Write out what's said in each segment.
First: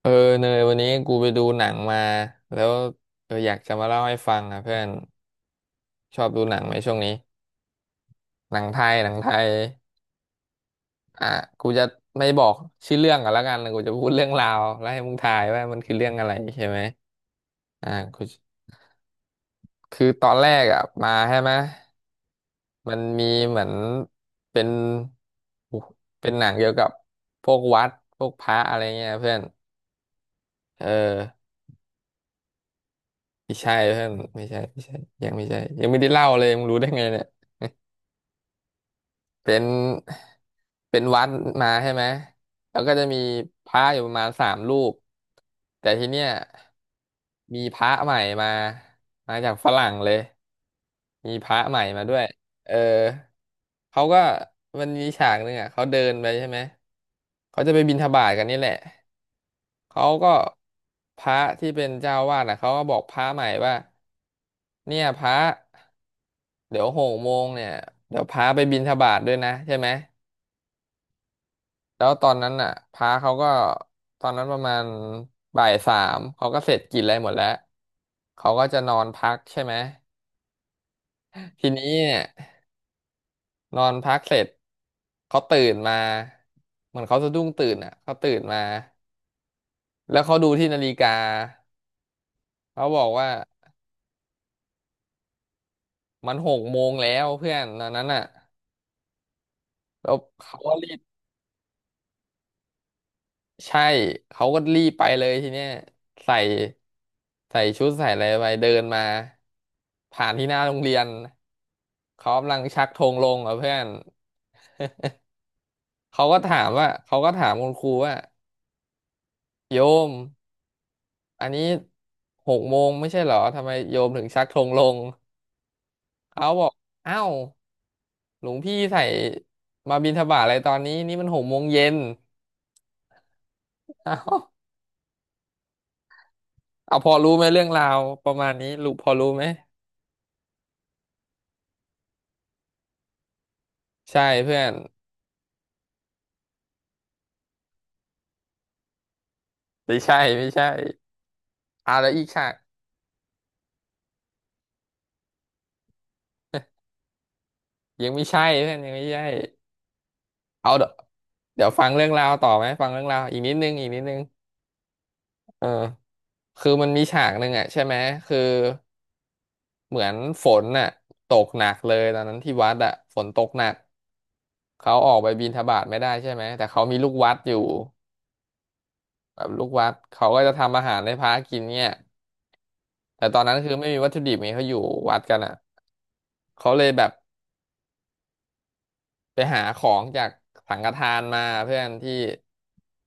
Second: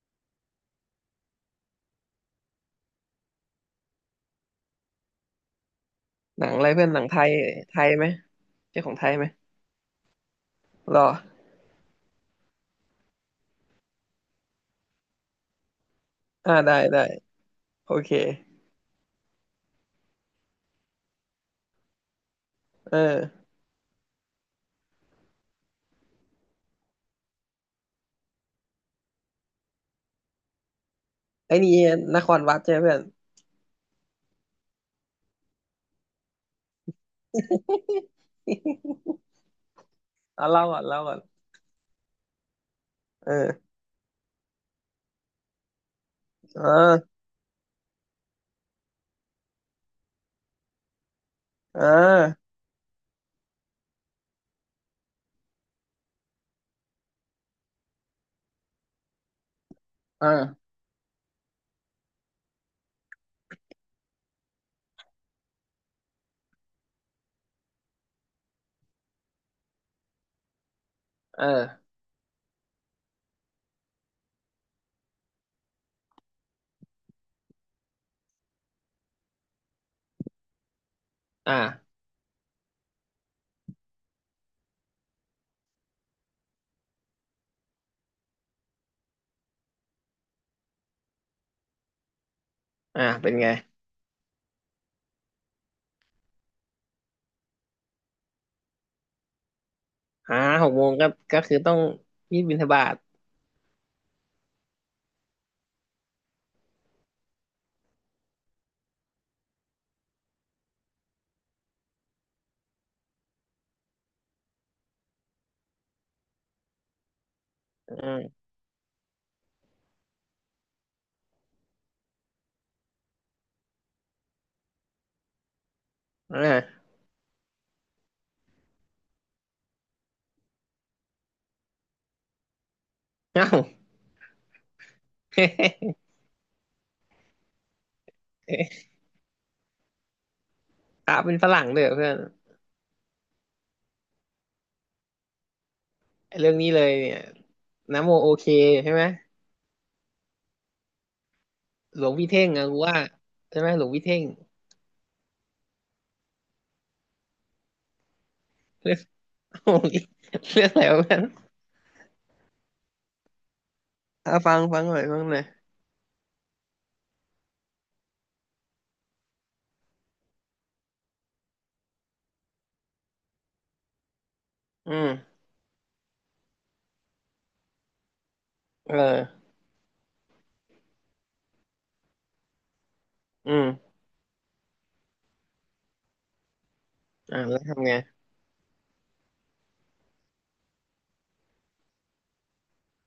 เออเนยวันนี้กูไปดูหนังมาแล้วอยากจะมาเล่าให้ฟังอ่ะเพื่อนชอบดูหนังหนัอะงไรไหมเพื่อนช่วหงนังนี้ไทยไทยไหมหนังไทใช่ขอยงไทหนัยงไหมไทยรออ่ะกูจะไม่บอกชื่อเรื่องกันแล้วกันกูจะพูดเรื่องราวแล้วให้มึงทายว่ามันคือเรื่องอะไรอ่าใช่ได้ไหมได้อ่ะโอเคกูคือตอนแรกอ่ะมาใช่ไหมเมันมีออเหมือนเป็นเป็นหนังเกี่ยวกับพวกวัดพวกพระอะไรเงี้ยเพื่อนเออไอ้นี่นครวัดใช่ไหมเพื่อน ไม่ใช่เพื่อนไม่ใช่ยังไม่ใช่ยังไม่ได้เล่าเลยมึงรู้ได้ไงเนี่ย เป็นเอาเล่าก่อนเป็เล่านก่อนวัดมาใช่ไหม แล้วก็จะมีเอพอระอยู่ประมาณสามรูปแต่ทีเนี้ยเออมีพระใหม่มามาจากฝรั่งเลยมีพระใหเอม่อมาด้วยเออเขาก็มันมีฉากหนึ่งอ่ะเขาเดินไปใช่ไหม เขาจะไปบิณฑบาตกันนี่แหละ เขาเอก็อพระที่เป็นเจ้าวาดอ่ะเขาก็บอกพระใหม่ว่าเนี่ยพระเดี๋ยวหกโมงเนี่ยเดี๋ยวพระไปบิณฑบาตด้วยนะใช่ไหม เออแล้วตอนนั้นน่ะพระเขาก็ตอนนั้นประมาณบ่ายสามเขาก็เสร็จกินอะไรหมดแล้วเขาก็จะนอนพักใช่ไหมทีนี้อ่าเนี่ยนอนพักเสร็จเขาตื่นมาเหมือนเขาสะดุ้งตื่นอ่ะเขาตื่นมาแล้วเขาดูที่นาฬิกาเขาบอ่าอกว่าเป็นไงมันหกโมงแล้วเพื่อนตอนนั้นอ่ะแล้วอ่าเขาหก็กโมรี งก็ก็คือต้องรีบบิณฑบาตใช่เขาก็รีบไปเลยทีเนี้ยใส่ใส่ชุดใส่อะไรไปเดินมาผ่านที่หน้าโรงเรียนเขากำลังชักธงลงอ่ะเพื่อนเขาก็ถามว่าเขาก็ถามคุณครูอว่าโยมอันนี้หกโมงไม่ใช่เหรอทำไมโยมถึงชักธงลงาเขาบอ่าอกเอ้าวหลวงพี่ใส่มาบิณฑบาตอะไรตอนนี้นี่มันหกโมงเย็นเอ้า เอ้าเอาพอรู้ไหมเรื่องราวประมาณนี้รู้พอรู้ไหมพระเป็นฝรั่งด้วยเหรอเพื่อนใช่เพื่อน ไอ้เรื่องนี้เลยเนี่ยนะโมโอเคใช่ไหมไม่ใช่เอาหลแล้ววงอีกพี่เท่ค่ะงอะกูว่าใช่ไหมหลวงพี่เท่ง ยังไม่ใช่ท่าน ยัเรื่งองไม่ใช่้ เรื่องเอาอะไรเดี๋ยววะ เดี๋ยวฟังเรื่องราวต่อไหมฟังเรื่องราวอีกนิดนึงอ่ะฟังฟังหน่อยฟังหน่อยเออคือมันมีฉากหนึ่งอ่ะใช่ไหมคือเหมือนฝนน่ะตกหนักเลยตอนนั้นที่วัดอ่ะฝนตกหนักอืเขาออกไปมบิณฑบาตไม่ได้ใช่ไหมแต่เขามีลูกวัดอยู่เออแบบลูกวัดเขาก็จะทำอาหารให้พระกินเนี่ยแต่ตอนอืนั้นคือไม่มมีวัตถุดิบไงเขาอยู่วัดกันอ่ะเขาเลยแบบ อ่าแล้วทำไงไปหาของจากสังฆทานมาเพื่อนที่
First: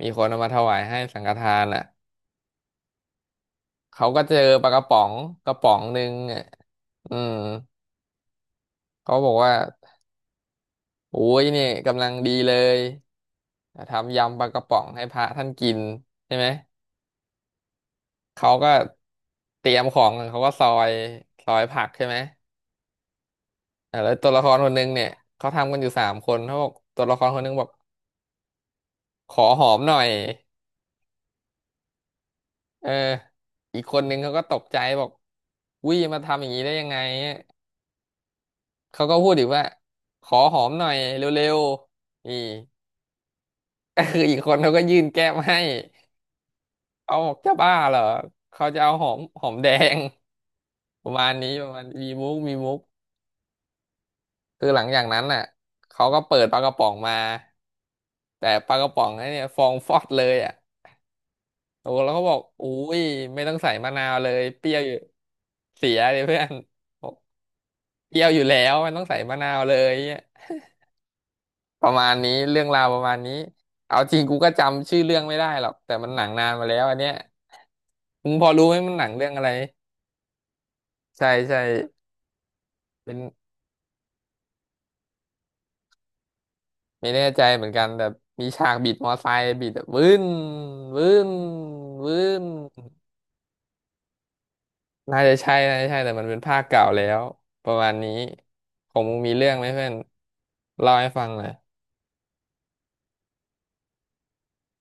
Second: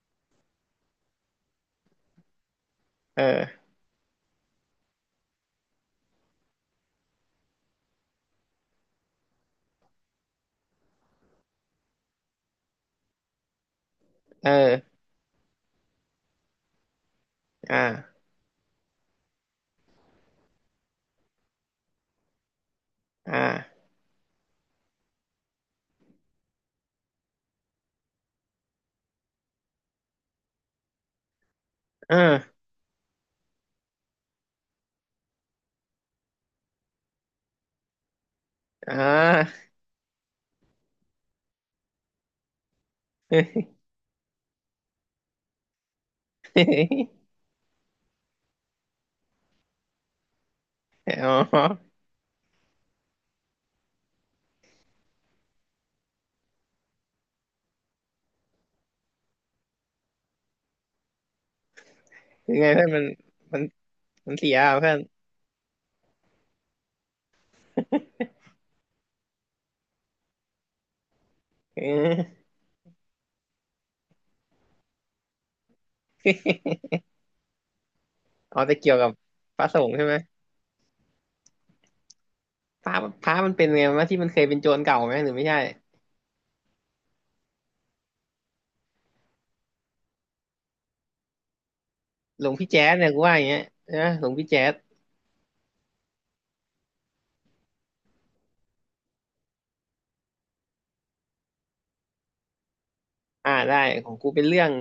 มีคนเอามาถวายให้สังฆทานอ่ะเออเขาก็เจอปลากระป๋องกระป๋องหนึ่งอ่ะอืมเขาบอกว่าโอ้ยเนี่ยกำลังดีเลยทำยำปลาเอกระป๋องอให้พระท่านกินใช่ไหมอ่าเขาก็เตรียมของเขาก็ซอยผักใช่ไหมอ่าอ่ะแล้วตัวละครคนหนึงเนี่ยเขาทำกันอยู่สามคนเขาบอกตัวละครคนหนึงบอกขอหอมหน่อย เอ่าเอออีกคนนึงเขาก็ตกใจบอกวิมาทำอย่างนี้ได้ยังไงอ่เขาก็พูดอีกว่าา ขอหอมหน่อยเร็วๆนี่ ก็คืออีกคนเขาก็ยื่นแก้มให้ เอาบอกจะบ้าเหรอเขาจะเอาหอมแดง ประมาอ๋ณนี้ประมาณอมีมุกคือหลังจากนั้นน่ะเขาก็เปิดปลากระป๋องมาแต่ปลากระป๋องนั้นเนี่ยฟองฟอดเลยอ่ะโอ้แล้วเขาบอกคือไงอุ้เพื่อนยไม่ต้อมังนใส่มะนาวเลมันยเสียเปรี้อ่ะยวอเพื่ยู่อนเสียเลยเพื่อน เปรี้ยวอยู่แล้วมันต้องใส่มะนาวเลยเนี่ยเประมาณนี้ออเรื่องราวประมาณนี้เอาจริงกูก็จำชื่อเรื่องไม่ได้หรอกแต่มันหนังนานมาแล้วอันเนี้ยมึงพออ๋อรู้ไหมจะเกี่มัยนวหนักับงเรื่องอะไรพระสงฆ์ใช่ไหมใช่พระเป็นพระมันเป็นไงวะที่มันเคยเป็นโจรเก่าไหมหรือไม่ใช่ไม่แน่ใจเหมือนกันแต่มีฉากบิดมอไซค์บิดแบบวื้นวื้หนลวงพี่แจ๊สเนี่ยกูว่าอย่างเงี้ยนะหลวงพี่แจ๊ส น่าจะใช่แต่มันเป็นภาคเก่าแล้วประมาณนี้ของมึงมีเรื่องไหมเพื่อนเล่าให้ฟังหน่อยอ่าได้ของกูเป็นเรื่อง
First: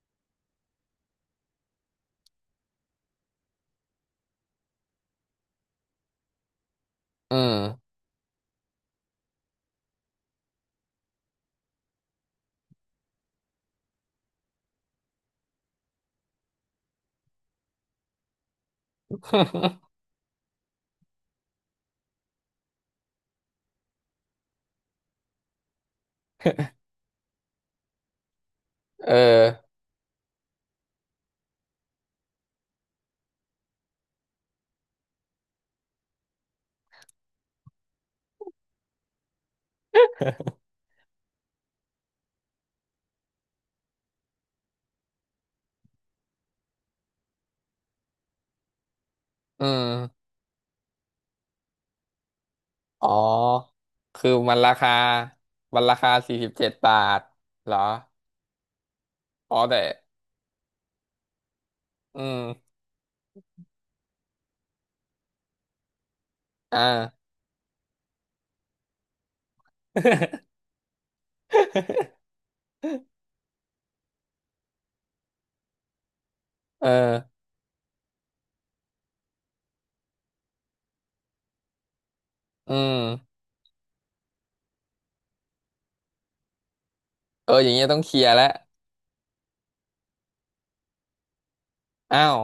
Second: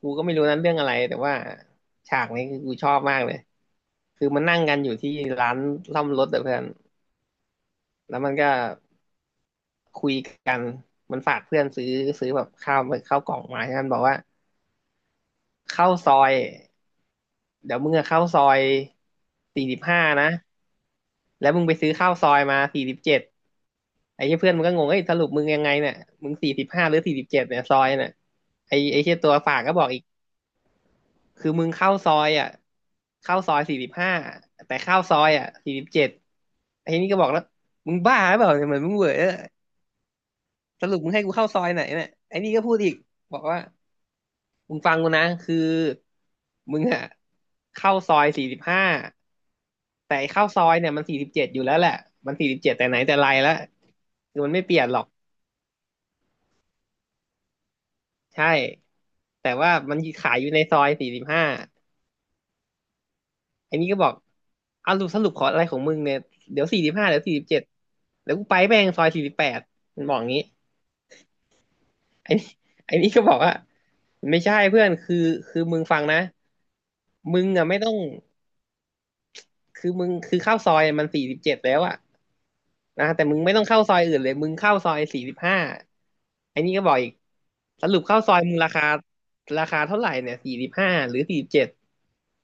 กูก็ไม่รู้นั้นเรื่องอะไรแต่ว่าฉากนี้คือกูชอบมากเลยคือมันนั่งกันอยู่ที่ร้านซ่อมรถแต่เพื่อนอืมแล้วมันก็คุยกันมันฝากเพื่อนซื้อแบบข้าวกล่องมาใช่ไหมมันบอกว่าเข้าซอยเดี๋ยวมึงอะเข้าซอยสี่สิบห้านะแล้วมึงไปซื้อข้าวซอยมาสี่สิบเจ็ดไอ้เหี้ยเพื่อนมันก็งงเอ้ยสรุปมึงยังไงเนี่ยมึงสี่สิบห้าหรือสี่สิบเจ็ดเนี่ยซอยเนี่ยไอ้เอเหี้อยตัวฝากก็บอกอีก คือมึงเข้าซอยอ่ะเข้าซอยสี่สิบห้าแต่เข้าซอยอ่ะสี่สิบเจ็ดไอ้นี่ก็บอกแล้วมึงบ้าหรือเปล่าเนี่ยเหมือนมึงเหวอสรุปมึงให้กูเข้าซอยไหนเนี่ยไอ้นี่ก็พูดอีกบอกว่ามึงฟังกูนะคือมึงอ่ะเข้าซอยสี่สิบห้าอืแต่ไอ้ม เข้าซอยเนี่ยมันสี่สิบเจ็ดอยู่แล้วแหละมันสี่สิบเจ็ดแต่ไหนอ๋แต่อไรแล้วคือคือมันมันไม่เปราลี่ยนคาหรอกมันราคาสี่สิบเจ็ดบาทเหรอใช่แต่อ๋อว่าแต่ มันขายอยู่ในซอยสี่สิบห้า อืม ไอ้นี่ก็บอกเอาสรุปสรุปขออะไรของมึงเนี่ยเดี๋ยวสี่อ่า สิบห้าเดี๋ยวสี่สิบเจ็ดเดี๋ยวกูไปแม่งซอยสี่สิบแปดมันบอกงี้ ไอ้นี่ไอ้นี่ก็บอกว่าไม่ใช่เพื่อนคือมึงฟังนะเออ มึงอ่ะไม่ต้องคือมึงคือเข้าซอยมันสี่สิบเจ็ดแล้วอ่ะอืนะแต่มึม งไม่ต้องเข้าซอยอื่นเลยมึงเข้าซอยสี่สิบห้าไอ้นี่ก็บอกอีกเอออย่างเงี้สยรุต้องปเคเข้าลียซร์อยแล้วมึงราคาเท่าไหร่เนี่ยสี่สิบห้าหรือสี่สิบเจ็ดอ้าว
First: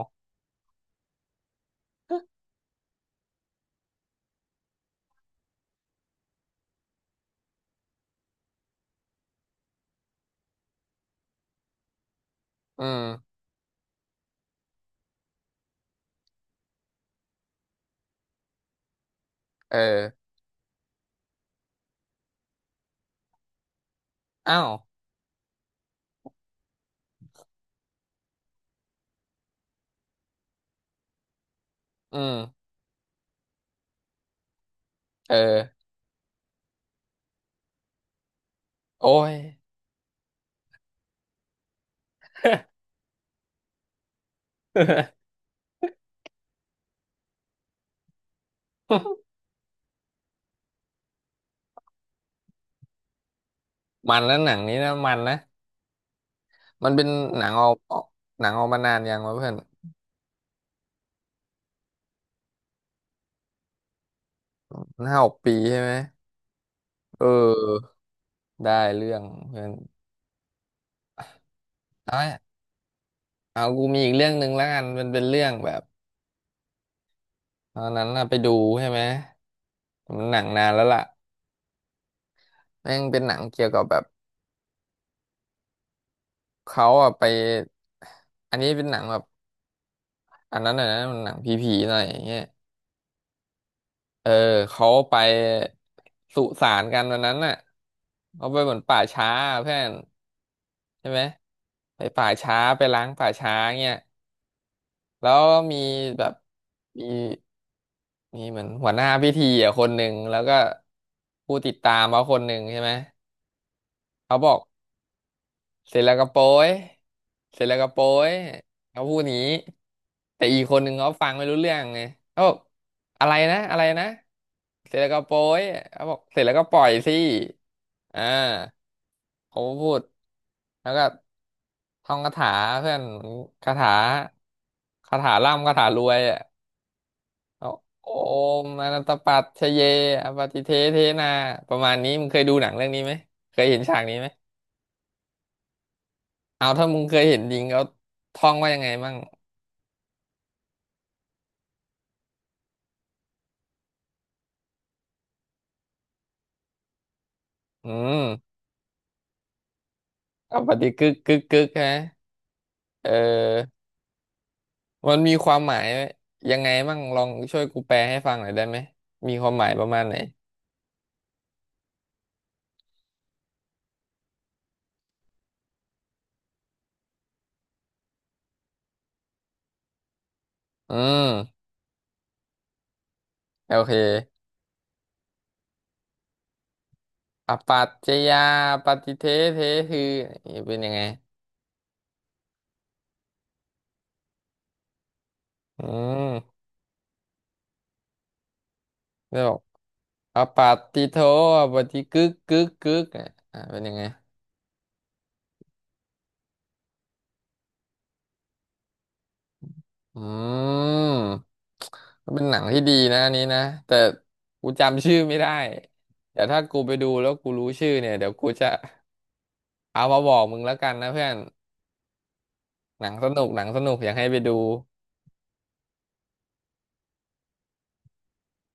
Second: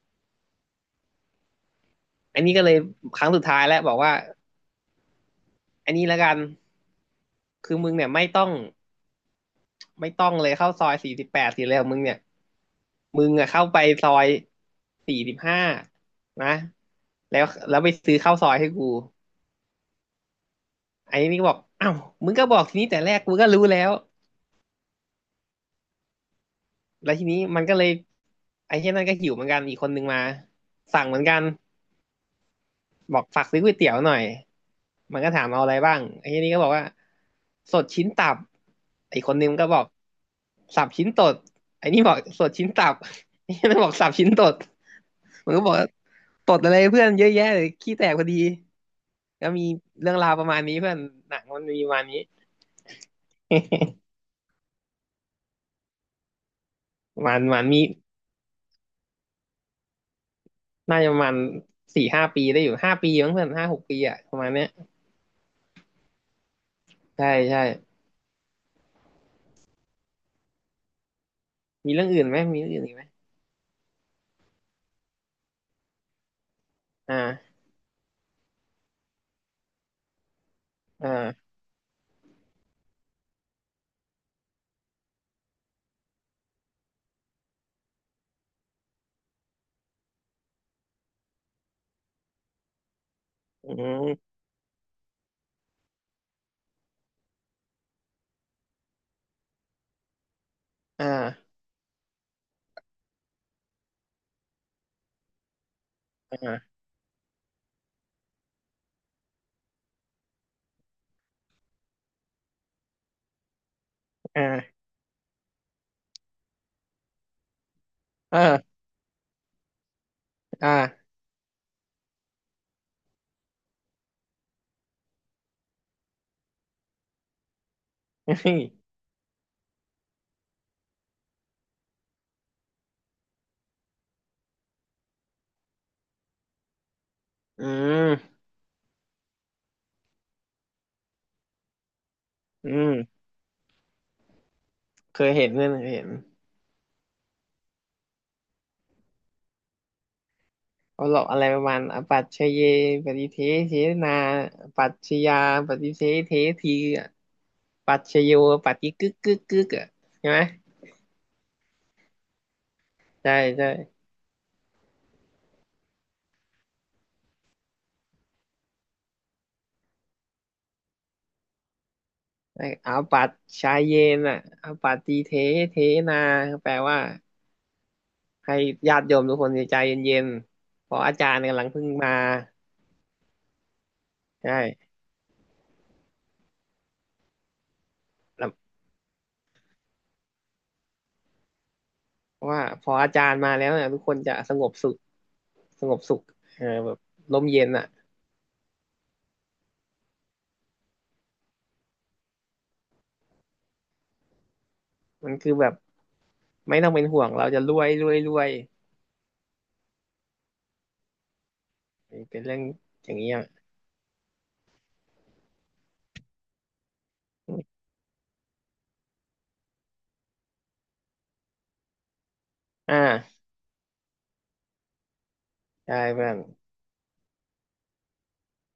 อันนี้ก็เลยครั้งสุดท้ายแล้วบอกว่า อันนี้ละกันคือมึงเนี่ยไม่ต้องไม่ต้องเลยเข้าซอยสี่สิบแปดสิเลยของมึงเนี่ยอืมึงมอะเข้าไปซอยสี่สิบห้านะแล้วแล้วไปซื้อข้าวซอยให้กูเออไอ้นี่ก็บอกอ้าวมึงก็บอกทีนี้แต่แรกกูก็รู้แล้วอ้าวแล้วทีนี้มันก็เลยไอ้เช่นนั้นก็หิวเหมือนกันอีกคนนึงมาสั่งเหมือนกัน อืมบอกฝากซื้อก๋วยเตี๋ยวหน่อยมันก็เอถามเอาอะไรอ บ้างไอ้ทีนี้ก็บอกว่าสดชิ้นตับโอ้ไอ้คย นนึงก็บอกสับชิ้นตดไอ้นี่บอกสดชิ้นตับไอ้นี่มันบอกสับชิ้นตดมันก็บอกว่าตดอะไรเพื่อนเยอะแยะเลยขี้แตกพอดี ก็มีเรื่องราวประมาณนี้เพื่อนหนังมันมีประมาณนี้มันแล้วหนังนี้นะมันนะมันเป็นประมาณหนัประงมาอณอกมีออกหนังออกมานานยังวะเพื่อนน่าจะประมาณสี่ห้าปีได้อยู่ห้าปีมั้งเพื่อนห้าหกปีอะประมาณเนี้ยห้าหกปีใช่ไหมเใช่ใช่ออ ได้เรื่องเพื่อนมีเรื่องอื่นไหมเอามีเรื่องอื่นอีกไหมเอา กูมีอีกเรื่องหนึ่งแล้วกันมันเป็นเรื่องแบบ อ่าตอนนั้นน่ะไปดูใช่ไหมมันหนังนานแล้วล่ะอ่าแม่งเป็นหนังเกี่ยวกับแบบเขาอะไปอันนี้เป็นหนังแบบอันนั้นน่ะนะมันหนังผีๆหน่อยอย่างเงี้ยอืเอมอเขาไปสุสานกันวันนั้นน่ะเขาไปเหมือนป่าช้าเพื่อนอใช่ไหม่าไปป่าช้าไปล้างป่าช้าเงี้ยแล้วมีแบบอ่ามีมีเหมือนหัวหน้าพิธีอ่ะคนหนึ่งแล้วก็ผู้ติดตามเขาคนหนึ่งใช่ไหมเขาบอก อ่า เสร็จแล้วก็โป้ยเสร็จแล้วก็โป้ยเออเขาพูดอย่างนี้แต่อีกอ่า คนหนึ่งเขาฟังไม่รู้เรื่องไงเขาบอกอะไรนะเสร็จแล้วก็โป้ยเขาบอกเสร็จแล้วก็ปล่อยสิอ่ อืามเขาก็พูดแล้วก็ท่องคาถาเพื่อนคาถาคาถาร่ำคาถารวยอ่ะเอาโอมอนันตปัจฉเยอปฏิเทเทนาประมาณนี้มึงเคยดูหนัอืงเรื่องนี้ไหมมเคยเห็นฉากนี้ไหม เคยเห็นเพื่อนเคยเห็นเอาถ้ามึงเคยเห็นลิงเขาท่องว่ายังไงมั่งเขาหลอกอะไรประมาณอปัจเชเยปฏิเทเทนาอปัจฉยาปฏิเทเททีอะอืปัจฉโยมปัฏิกึกกึกกึกอ่ะใช่ไหมเอาปฏิกึกกึกกึกฮะเใช่ใช่ออมันมีความหมายยังไงมั่งลองช่วยกูแปลให้ฟังหน่อยได้ไหมมีความหมายประมาณไหนไอ้อปัจชาเยนอ่ะอปัติเทเทนาแปลว่าให้ญาติโยมทุกคนใจเย็นๆเพอืราะอาจามรย์กำลังเพิ่งมาโอเคใช่อปัจจยาเรา ปฏิเทเทคือนี่เป็นยังไงเพราะว่าพออาจารย์มาแล้วเนี่ยทุกคนจะสงบสุขสอืงบสุขมเออแบบลมเย็นอ่ะแล้วบอกอปัตติโทอปฏิกึกกึกกึกอ่ะอ่ะเป็นยังไง มันคือแบบไม่ต้องเป็นห่วงเราจะรวยรวยรวยอืมก็เป็นเป็นหเรื่นัองงที่ดีอย่างนะอัเงี้นยนี้นะแต่กูจำชื่อไม่ได้เดี๋ยวถ้ากูไปดูแล้วกูรู้ชื่อเนี่ยเดี๋ยวกูจะเอามาบอกมึงแล้วกันนะเพื่อนอหนังส่านุกหนังสนุกอยากให้ไปดูใช่เพื่อน